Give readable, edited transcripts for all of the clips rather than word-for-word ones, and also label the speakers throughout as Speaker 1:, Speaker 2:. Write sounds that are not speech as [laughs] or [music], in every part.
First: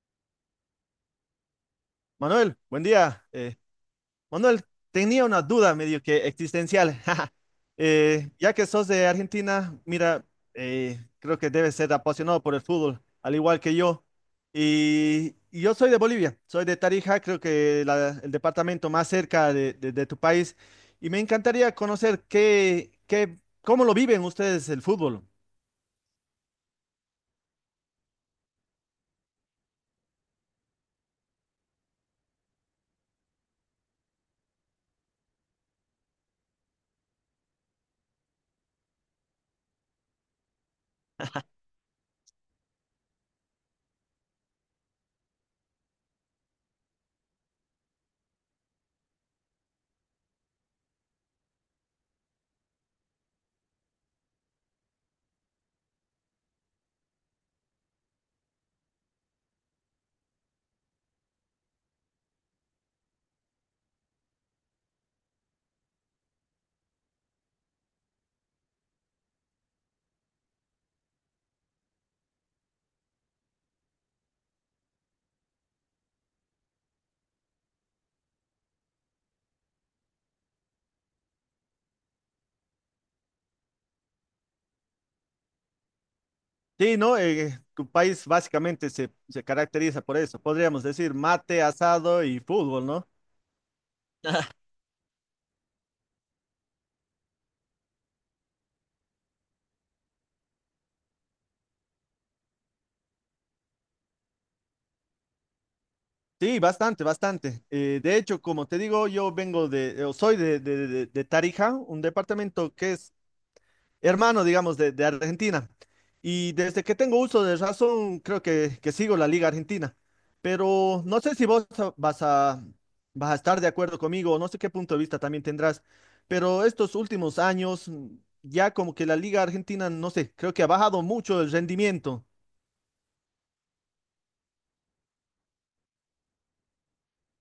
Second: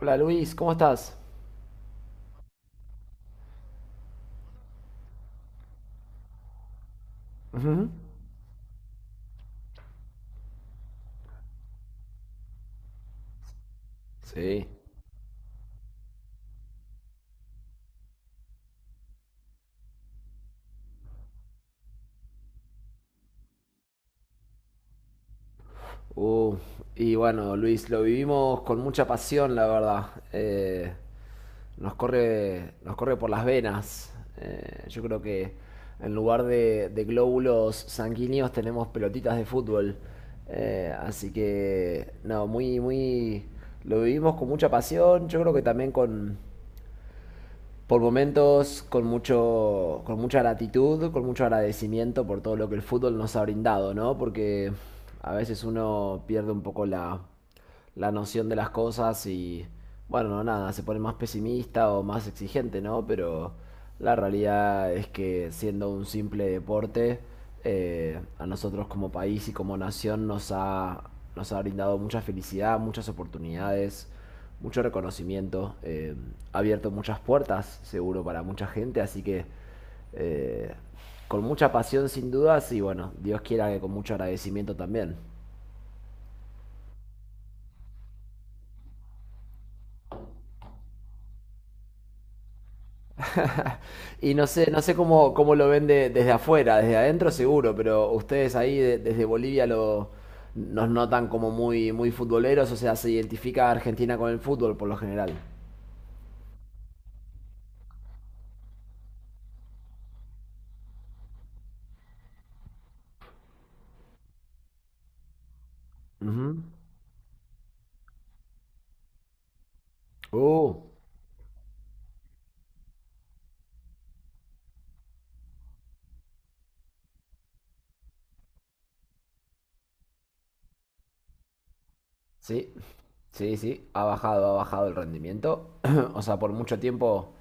Speaker 1: Hola Luis, ¿cómo estás?
Speaker 2: Manuel, buen día. Manuel, tenía una duda medio que existencial. [laughs]
Speaker 1: Ujú.
Speaker 2: Ya que sos de Argentina, mira, creo que debes ser apasionado por el fútbol, al igual que yo.
Speaker 1: Sí.
Speaker 2: Y yo soy de Bolivia, soy de Tarija, creo que el departamento más cerca de tu país. Y me encantaría conocer cómo lo viven ustedes el fútbol.
Speaker 1: Uh, y bueno, Luis, lo vivimos con mucha pasión, la verdad. Eh, nos corre por las venas. Yo creo que en lugar de glóbulos sanguíneos tenemos pelotitas de fútbol. Así que, no, lo vivimos con mucha pasión. Yo creo que también con, por momentos con, mucho, con mucha gratitud, con mucho agradecimiento por todo lo que el fútbol nos ha brindado, ¿no? Porque a veces uno pierde un poco la noción de las cosas y, bueno, nada, se pone más pesimista o más exigente, ¿no? Pero la realidad es que siendo un simple deporte, a nosotros como país y como nos ha brindado mucha felicidad, muchas oportunidades, mucho reconocimiento, ha abierto muchas puertas, seguro, para mucha gente, así que eh, con mucha pasión sin dudas y bueno, Dios quiera que con mucho agradecimiento también.
Speaker 2: Sí, ¿no? Tu país básicamente se caracteriza por eso. Podríamos decir mate, asado y fútbol, ¿no?
Speaker 1: Y no sé, no sé cómo, cómo lo ven desde afuera, desde adentro seguro, pero ustedes ahí desde Bolivia nos notan como muy futboleros, o sea, se identifica a Argentina con el fútbol por lo general.
Speaker 2: Sí, bastante, bastante. De hecho, como te digo, yo vengo de, o soy de Tarija, un departamento que es hermano, digamos, de Argentina. Y
Speaker 1: Ujú.
Speaker 2: desde que tengo uso de razón, creo que sigo la Liga Argentina.
Speaker 1: Uh,
Speaker 2: Pero no sé si vos vas a, vas a estar de acuerdo conmigo, o no sé qué punto de vista también tendrás, pero estos últimos años, ya como que la Liga Argentina, no sé, creo que ha bajado mucho el rendimiento.
Speaker 1: sí, sí, sí, ha bajado el rendimiento. [clears throat] O sea, por mucho tiempo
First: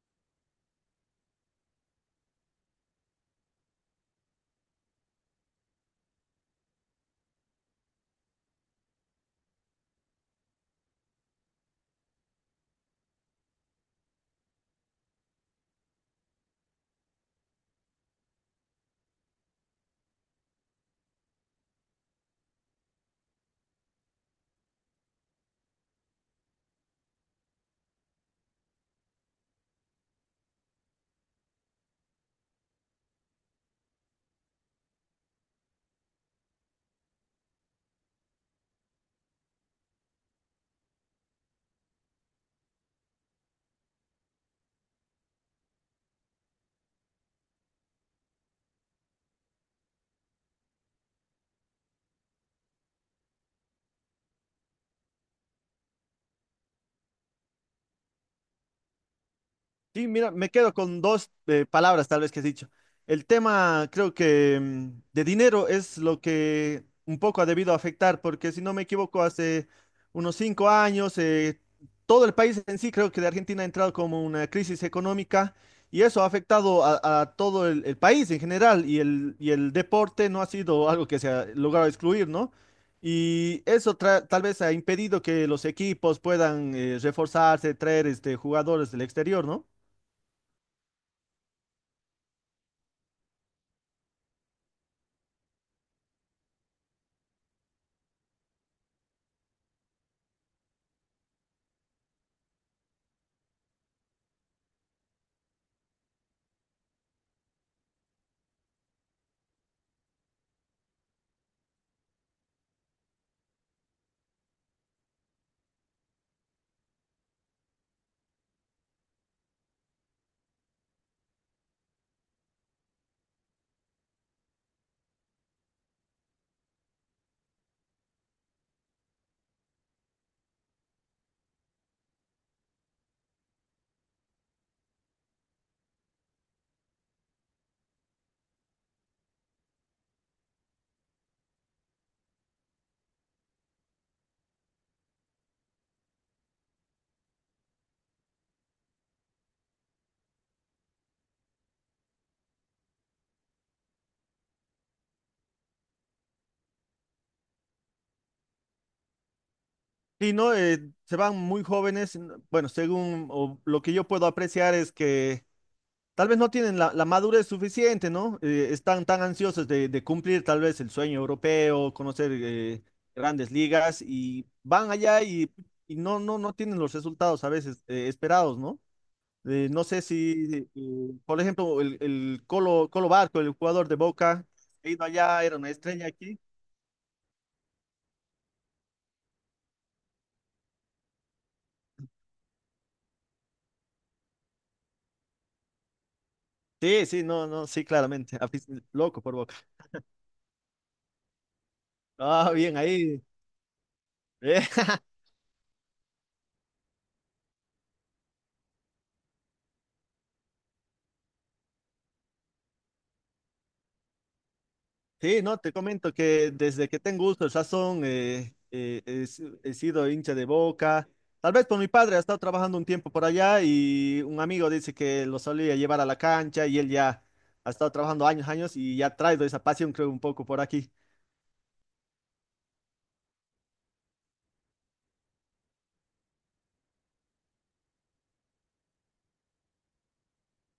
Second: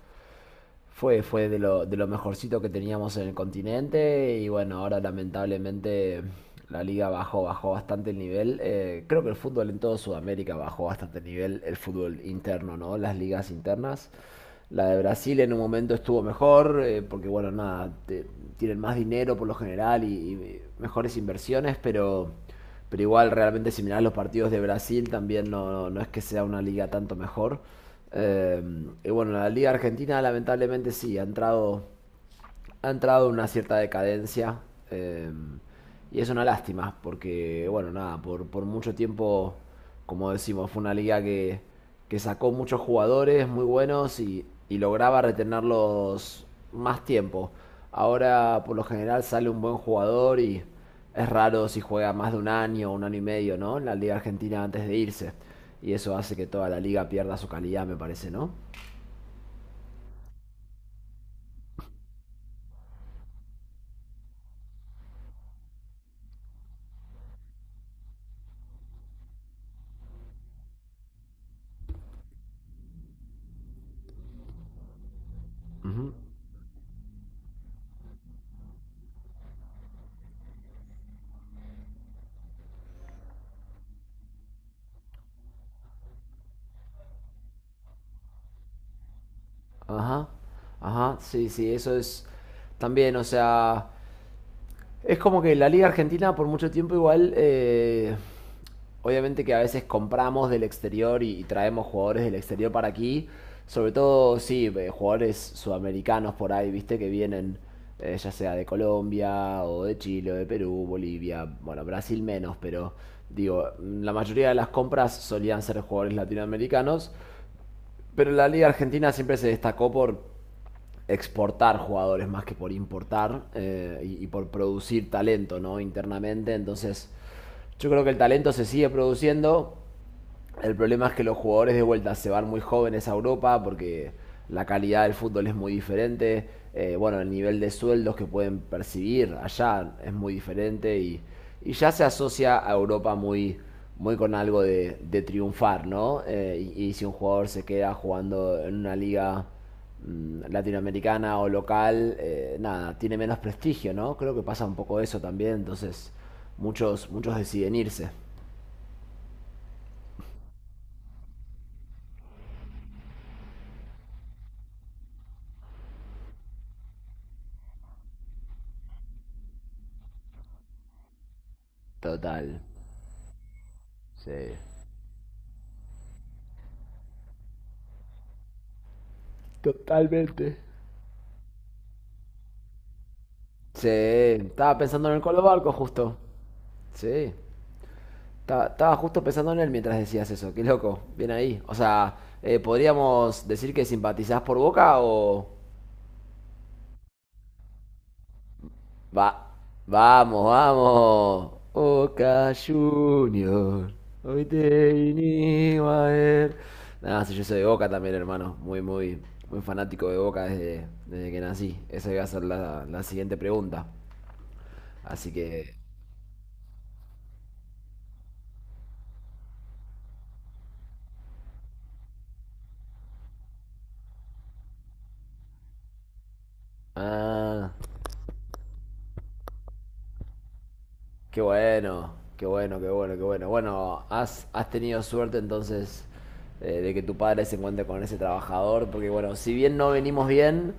Speaker 1: fue de lo mejorcito que teníamos en el continente y bueno, ahora lamentablemente la liga bajó, bajó bastante el nivel. Creo que el fútbol en toda Sudamérica bajó bastante el nivel, el fútbol interno, ¿no? Las ligas internas. La de Brasil en un momento estuvo mejor, porque bueno, nada, tienen más dinero por lo general y mejores inversiones, pero igual realmente si mirás los partidos de Brasil también no, no, no es que sea una liga tanto mejor. Eh, y bueno, la Liga Argentina lamentablemente sí, ha entrado en una cierta decadencia. eh, y es una lástima, porque, bueno, nada, por mucho tiempo, como decimos, fue una liga que sacó muchos jugadores muy buenos y lograba retenerlos más tiempo. Ahora, por lo general, sale un buen jugador y es raro si juega más de un año o un año y medio, ¿no? En la Liga Argentina antes de irse. Y eso hace que toda la liga pierda su calidad, me parece, ¿no?
Speaker 2: Sí, mira, me quedo con dos palabras tal vez que has dicho. El tema, creo que de dinero es lo que un poco ha debido afectar, porque si no me equivoco, hace unos cinco años, todo el país en sí, creo que de Argentina ha entrado como una crisis económica y
Speaker 1: Ujú.
Speaker 2: eso ha afectado a todo el país en general y el deporte no ha sido algo que se ha logrado excluir, ¿no? Y eso tal vez ha impedido que los equipos puedan reforzarse, traer este, jugadores del exterior, ¿no?
Speaker 1: Ajá, ajá, sí, sí, eso es también, o sea, es como que la Liga Argentina por mucho tiempo igual, obviamente que a veces compramos del exterior y traemos jugadores del exterior para aquí, sobre todo, sí, jugadores sudamericanos por ahí, viste, que vienen ya sea de Colombia o de Chile o de Perú, Bolivia, bueno, Brasil menos, pero digo, la mayoría de las compras solían ser jugadores latinoamericanos, pero la Liga Argentina siempre se destacó por exportar jugadores más que por importar y por producir talento, ¿no? Internamente, entonces yo creo que el talento se sigue produciendo, el problema es que los jugadores de vuelta se van muy jóvenes a Europa porque la calidad del fútbol es muy diferente. Bueno, el nivel de sueldos que pueden percibir allá es muy diferente y ya se asocia a Europa muy con algo de triunfar, ¿no? Y si un jugador se queda jugando en una liga latinoamericana o local, nada, tiene menos prestigio, ¿no? Creo que pasa un poco eso también, entonces muchos deciden irse.
Speaker 2: Sí, ¿no? Se van muy jóvenes. Bueno, según o lo que yo puedo apreciar es que tal vez no tienen la madurez suficiente, ¿no? Están tan ansiosos de cumplir tal vez el sueño europeo, conocer
Speaker 1: Total,
Speaker 2: grandes ligas y
Speaker 1: sí.
Speaker 2: van allá y, no tienen los resultados a veces esperados, ¿no? No sé
Speaker 1: Totalmente.
Speaker 2: si, por ejemplo, el Colo, Colo Barco, el
Speaker 1: Sí,
Speaker 2: jugador de Boca,
Speaker 1: estaba
Speaker 2: ha ido
Speaker 1: pensando en el Colo
Speaker 2: allá, era una
Speaker 1: Barco
Speaker 2: estrella
Speaker 1: justo.
Speaker 2: aquí.
Speaker 1: Sí, estaba justo pensando en él mientras decías eso. Qué loco, bien ahí. O sea, podríamos decir que simpatizás por Boca o...
Speaker 2: Sí, sí, no, no, sí, claramente. [laughs] Loco por
Speaker 1: Va,
Speaker 2: Boca.
Speaker 1: vamos, vamos.
Speaker 2: Ah,
Speaker 1: Boca
Speaker 2: bien, ahí.
Speaker 1: Junior. Hoy
Speaker 2: Eh,
Speaker 1: te
Speaker 2: [laughs]
Speaker 1: vinimos a ver. Nada, sí, yo soy de Boca también, hermano. Muy fanático de Boca desde que nací. Esa iba a ser la siguiente pregunta. Así
Speaker 2: sí, no, te
Speaker 1: que...
Speaker 2: comento que desde que tengo uso de razón he, si- he sido hincha de Boca. Tal vez por mi padre, ha estado trabajando un tiempo por allá y un amigo dice que lo solía llevar a la cancha y él ya ha
Speaker 1: Ah...
Speaker 2: estado trabajando años, años y ya ha traído esa pasión, creo, un poco por aquí.
Speaker 1: Qué bueno, qué bueno, qué bueno, qué bueno. Bueno, has tenido suerte entonces de que tu padre se encuentre con ese trabajador, porque bueno, si bien no venimos bien,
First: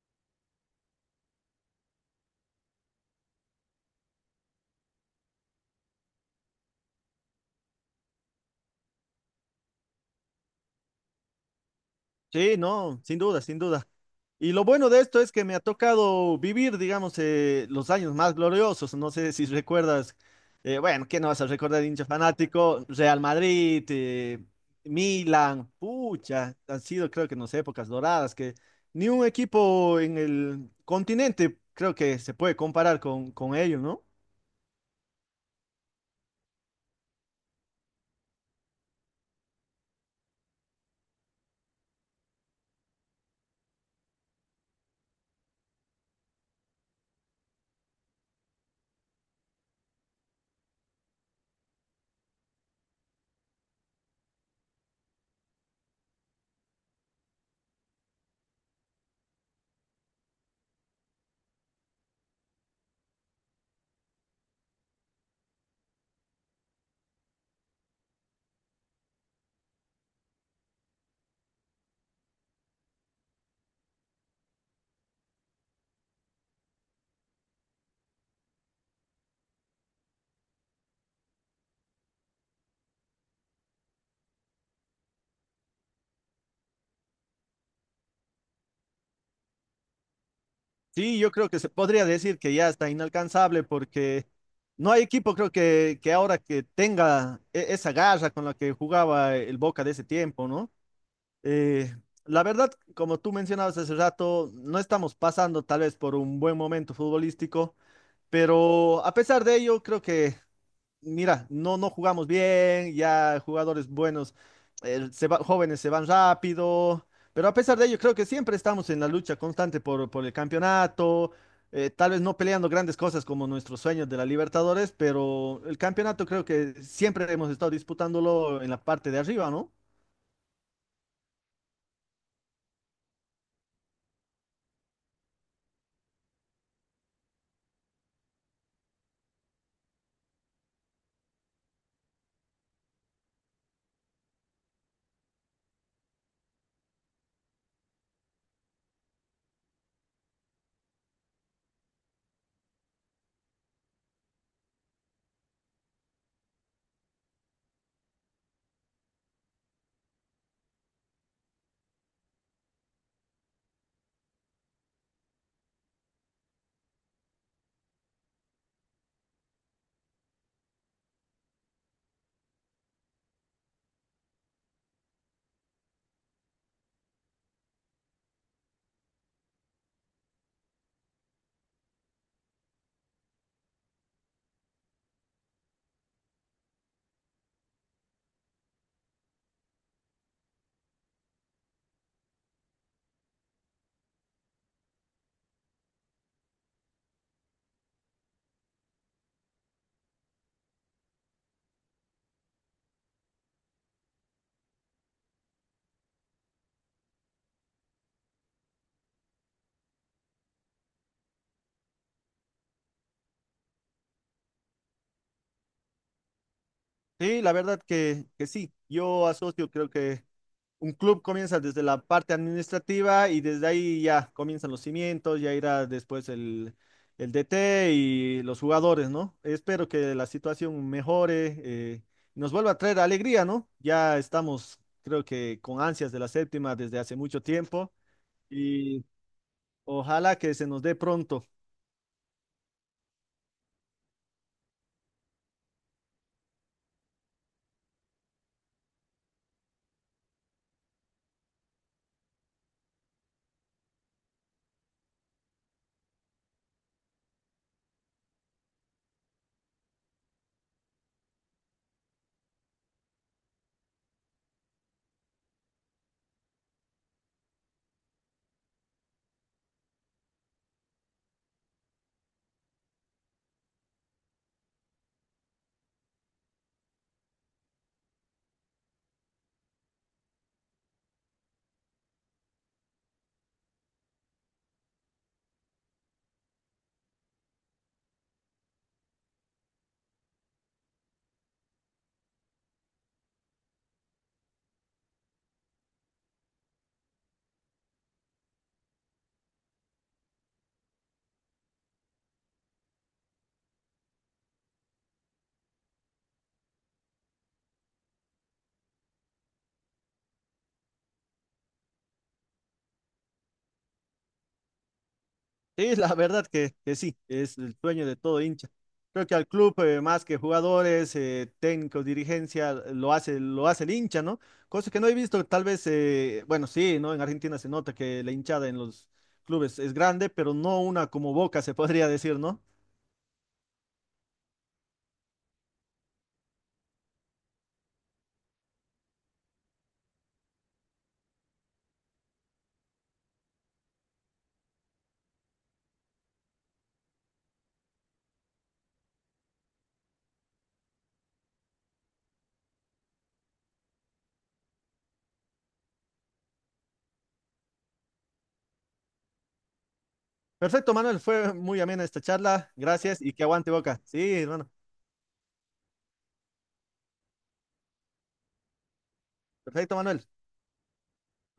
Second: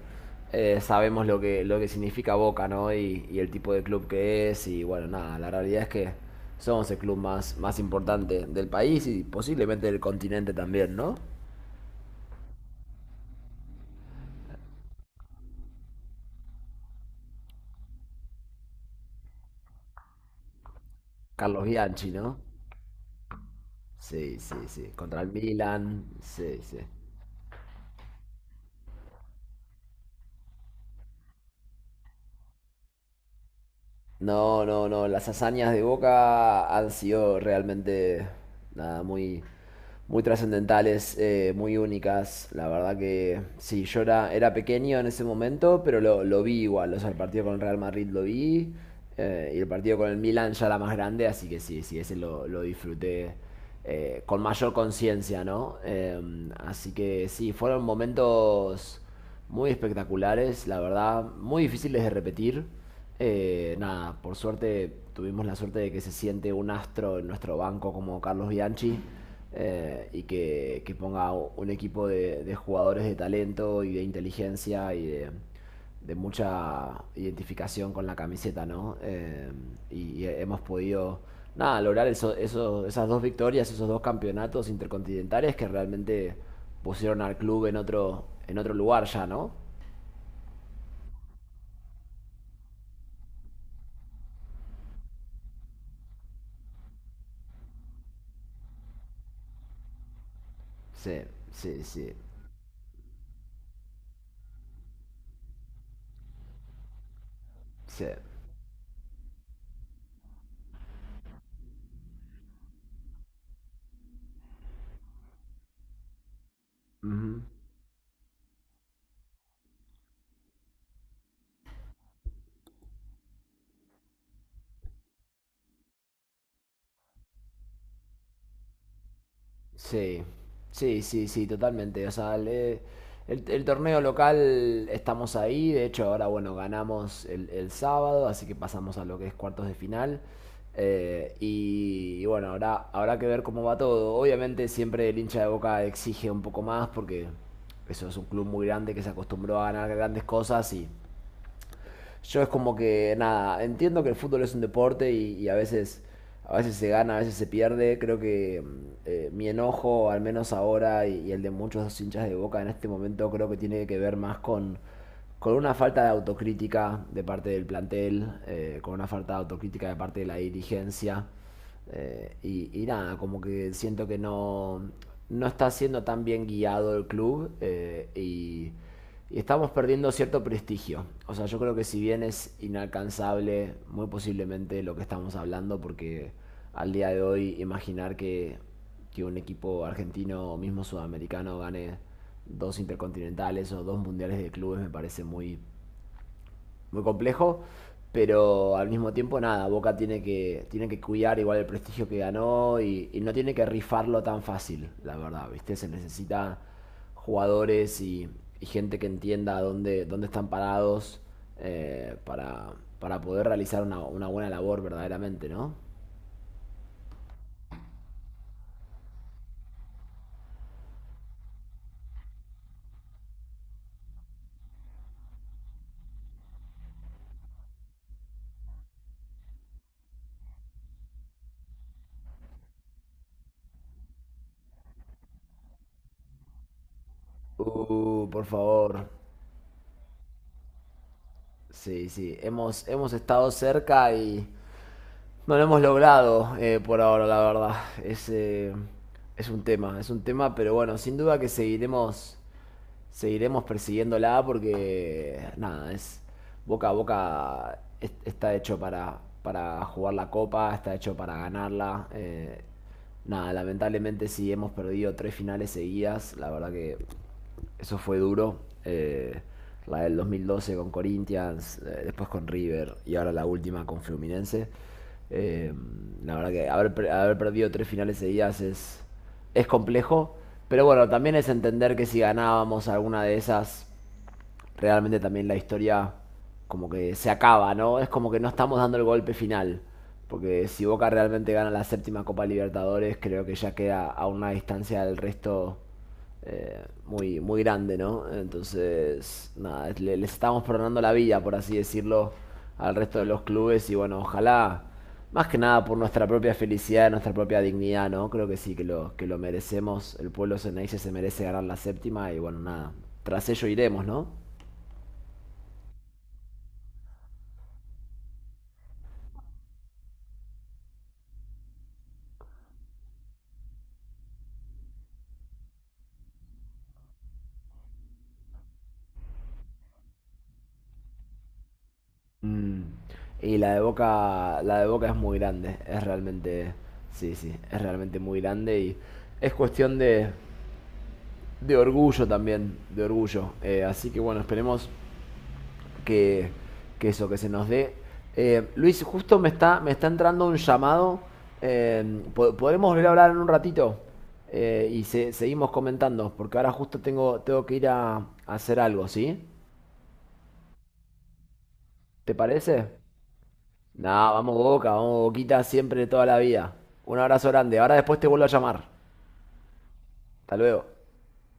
Speaker 1: sabemos lo lo que significa Boca, ¿no? Y el tipo de club que es, y bueno, nada, la realidad es que somos el club más importante del país y posiblemente del continente también, ¿no?
Speaker 2: Sí, no, sin duda, sin duda. Y lo bueno de esto es que me ha tocado vivir, digamos, los años más gloriosos. No sé si recuerdas, bueno, ¿qué no vas a
Speaker 1: Carlos
Speaker 2: recordar, hincha
Speaker 1: Bianchi, ¿no?
Speaker 2: fanático? Real Madrid,
Speaker 1: Sí, sí, sí. Contra el
Speaker 2: Milan,
Speaker 1: Milan,
Speaker 2: pucha,
Speaker 1: sí, sí.
Speaker 2: han sido creo que no sé, épocas doradas, que ni un equipo en el continente creo que se puede comparar con ellos, ¿no?
Speaker 1: No, no, no. Las hazañas de Boca han sido realmente nada, muy trascendentales, muy únicas. La verdad que sí, era pequeño en ese momento, pero lo vi igual. O sea, el partido con el Real Madrid lo vi y el partido con el Milan ya era más grande, así que sí, sí, ese lo disfruté con mayor conciencia, ¿no? Así que sí, fueron momentos muy espectaculares, la verdad, muy difíciles de repetir. Nada, por suerte tuvimos la suerte de que se siente un astro en nuestro banco como Carlos Bianchi y que ponga un equipo de jugadores de talento y de inteligencia de mucha identificación con la camiseta, ¿no? Y hemos podido, nada, lograr eso, esas dos victorias, esos dos campeonatos intercontinentales que realmente pusieron al club en otro lugar ya, ¿no?
Speaker 2: Sí, yo creo que se podría decir que ya está inalcanzable porque no hay equipo creo que ahora que tenga esa garra con la que jugaba el Boca de ese tiempo, ¿no?
Speaker 1: Sí, sí,
Speaker 2: Eh,
Speaker 1: sí,
Speaker 2: la verdad, como tú mencionabas hace rato, no estamos pasando tal vez por un buen momento futbolístico,
Speaker 1: sí.
Speaker 2: pero a pesar de ello, creo que, mira, no jugamos bien, ya jugadores buenos, jóvenes se van rápido,
Speaker 1: Ujú.
Speaker 2: pero a pesar de ello, creo que siempre estamos en la lucha constante por el campeonato, tal vez no peleando grandes cosas como nuestros sueños de la Libertadores, pero el campeonato creo que siempre hemos estado disputándolo en la parte de arriba, ¿no?
Speaker 1: Sí, sí, sí, sí, totalmente. O sea, el torneo local estamos ahí. De hecho, ahora, bueno, ganamos el sábado, así que pasamos a lo que es cuartos de final. Y bueno, ahora habrá que ver cómo va todo. Obviamente, siempre el hincha de Boca exige un poco más porque eso es un club muy grande que se acostumbró a ganar grandes cosas y yo es como que, nada, entiendo que el fútbol es un deporte y a veces... A veces se gana, a veces se pierde. Creo que mi enojo, al menos ahora, y el de muchos hinchas de Boca en este momento, creo que tiene que ver más con una falta de autocrítica de parte del plantel, con una falta de autocrítica de parte de la dirigencia. Y nada, como que siento que no, no está siendo tan bien guiado el club y estamos perdiendo cierto prestigio. O sea, yo creo que si bien es inalcanzable, muy posiblemente lo que estamos hablando, porque al día de hoy imaginar que un equipo argentino o mismo sudamericano gane dos intercontinentales o dos mundiales de clubes me parece muy muy complejo. Pero al mismo tiempo, nada, Boca tiene tiene que cuidar igual el prestigio que ganó y no tiene que rifarlo tan fácil, la verdad, ¿viste? Se necesita jugadores y gente que entienda dónde están parados eh, para, para poder realizar una buena labor verdaderamente, ¿no?
Speaker 2: Sí, la verdad que sí. Yo asocio, creo que un club comienza desde la parte administrativa y desde ahí ya comienzan los cimientos, ya irá después el DT y los jugadores, ¿no? Espero que la situación mejore, nos vuelva a traer alegría, ¿no? Ya estamos, creo que con ansias de la séptima desde hace mucho tiempo
Speaker 1: Por
Speaker 2: y
Speaker 1: favor.
Speaker 2: ojalá que se nos dé pronto.
Speaker 1: Sí, sí. Hemos, hemos estado cerca y, no lo hemos logrado por ahora, la verdad. Es, eh, es un tema, es un tema, pero bueno, sin duda que seguiremos seguiremos persiguiéndola porque, nada, es boca a boca está hecho para jugar la copa, está hecho para ganarla. Nada, lamentablemente sí hemos perdido tres finales seguidas, la verdad que eso fue duro. La del 2012 con Corinthians, después con River y ahora la última con Fluminense. Eh, la verdad que haber perdido tres finales seguidas es complejo. Pero bueno, también es entender que si ganábamos alguna de esas, realmente también la historia como que se acaba, ¿no? Es como que no estamos dando el golpe final. Porque si Boca realmente gana la séptima Copa Libertadores, creo que ya queda a una distancia del resto muy grande, ¿no? Entonces, nada, les estamos perdonando la vida, por así decirlo, al resto de los clubes. Y bueno, ojalá, más que nada por nuestra propia felicidad, nuestra propia dignidad, ¿no? Creo que sí, que lo merecemos. El pueblo ceneice se merece ganar la séptima y bueno, nada, tras ello iremos, ¿no?
Speaker 2: Sí, la verdad que sí, es el sueño de todo hincha. Creo que al club, más que jugadores, técnicos, dirigencia, lo hace el hincha, ¿no? Cosa que no he visto, tal vez, bueno, sí, ¿no? En Argentina se nota que la hinchada en los clubes es grande, pero no una como Boca, se podría decir, ¿no?
Speaker 1: Mm, y la de Boca es muy grande, es realmente, sí, sí, es realmente muy grande y es cuestión de orgullo también, de orgullo. Así que bueno, esperemos que, que eso, que se nos dé. Luis, justo me está entrando un llamado. ¿Podremos volver a hablar en un ratito? Seguimos comentando, porque ahora justo tengo, tengo que ir a hacer algo, ¿sí?
Speaker 2: Perfecto, Manuel, fue muy amena esta
Speaker 1: ¿Te
Speaker 2: charla,
Speaker 1: parece?
Speaker 2: gracias y que aguante Boca.
Speaker 1: Nah,
Speaker 2: Sí,
Speaker 1: vamos
Speaker 2: hermano.
Speaker 1: Boca, vamos Boquita siempre toda la vida. Un abrazo grande. Ahora después te vuelvo a llamar.
Speaker 2: Perfecto, Manuel.
Speaker 1: Hasta luego.